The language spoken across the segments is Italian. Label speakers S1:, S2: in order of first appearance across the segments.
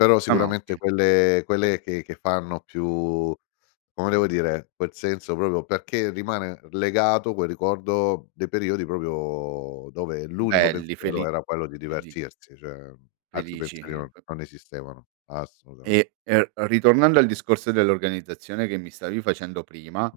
S1: Però
S2: No no
S1: sicuramente
S2: che
S1: quelle quelle che che fanno più come devo dire, quel senso proprio perché rimane legato quel ricordo dei periodi proprio dove l'unico
S2: Belli
S1: pensiero
S2: feli
S1: era quello di
S2: feli
S1: divertirsi, cioè altri
S2: felici,
S1: pensieri non
S2: p
S1: non esistevano, assolutament
S2: E e e ritornando al discorso dell'organizzazione che mi stavi facendo prima,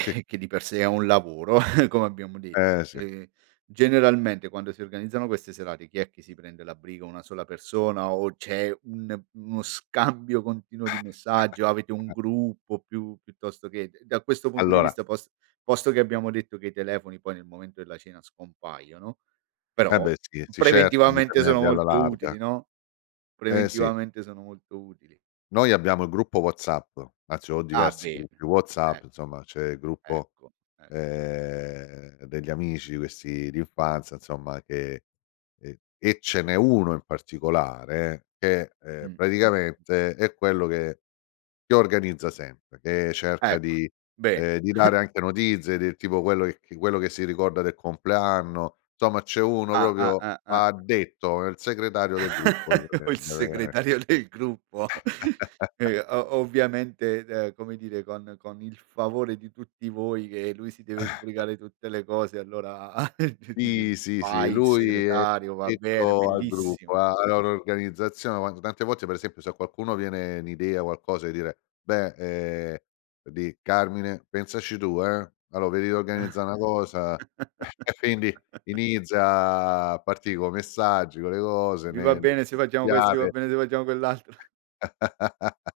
S1: Sì.
S2: che di per sé è un lavoro come abbiamo
S1: Eh,
S2: detto.
S1: sì.
S2: Ehm generalmente quando si organizzano queste serate chi è che prende la briga 1 sola persona o c'è un uno scambio continuo di messaggio? Avete un gruppo piu piuttosto che d da questo punto di
S1: Allora
S2: vista pos posto che abbiamo detto che i telefoni poi nel momento della cena scompaiono,
S1: E
S2: però
S1: beh sì, si cerca di
S2: preventivamente sono
S1: tenerli alla
S2: molto
S1: larga.
S2: utili, no,
S1: Eh sì.
S2: preventivamente sono molto utili.
S1: Noi abbiamo il gruppo WhatsApp. Anzi ho
S2: Ah
S1: diversi
S2: bene,
S1: gruppi
S2: eh.
S1: WhatsApp, insomma c'è il gruppo,
S2: Ecco, eh.
S1: ehm, degli amici questi d'infanzia, insomma che e e ce n'è 1 in particolare che, ehm,
S2: Mh, mh, mh.
S1: praticamente è quello che si organizza sempre, che cerca
S2: Ecco,
S1: di
S2: bene.
S1: ehm, di dare anche notizie del tipo quello che quello che si ricorda del compleanno. Insomma c'è uno
S2: Ah, ah,
S1: proprio
S2: ah, ah.
S1: addetto il segretario del gruppo.
S2: O il
S1: [unintelligible]
S2: segretario del gruppo, ehm, o ovviamente, ehm, come dire con con il favore di tutti voi, che lui si deve sbrigare tutte le cose, allora dire:
S1: Sì, sì, sì
S2: "Fai
S1: lui è
S2: segretario va bene
S1: addetto al gruppo,
S2: bellissimo."
S1: alla loro organizzazione, quando tante volte per esempio se a qualcuno viene n' idea qualcosa di dire: "Beh, ehm, di Carmine pensaci tu, eh, allora vedi d'organizzà una cosa." E quindi inizia a partì coi messaggi, co' le cose,
S2: Vi va
S1: ne ne.
S2: bene se facciamo questi, va
S1: [unintelligible]
S2: bene se facciamo quell'altro.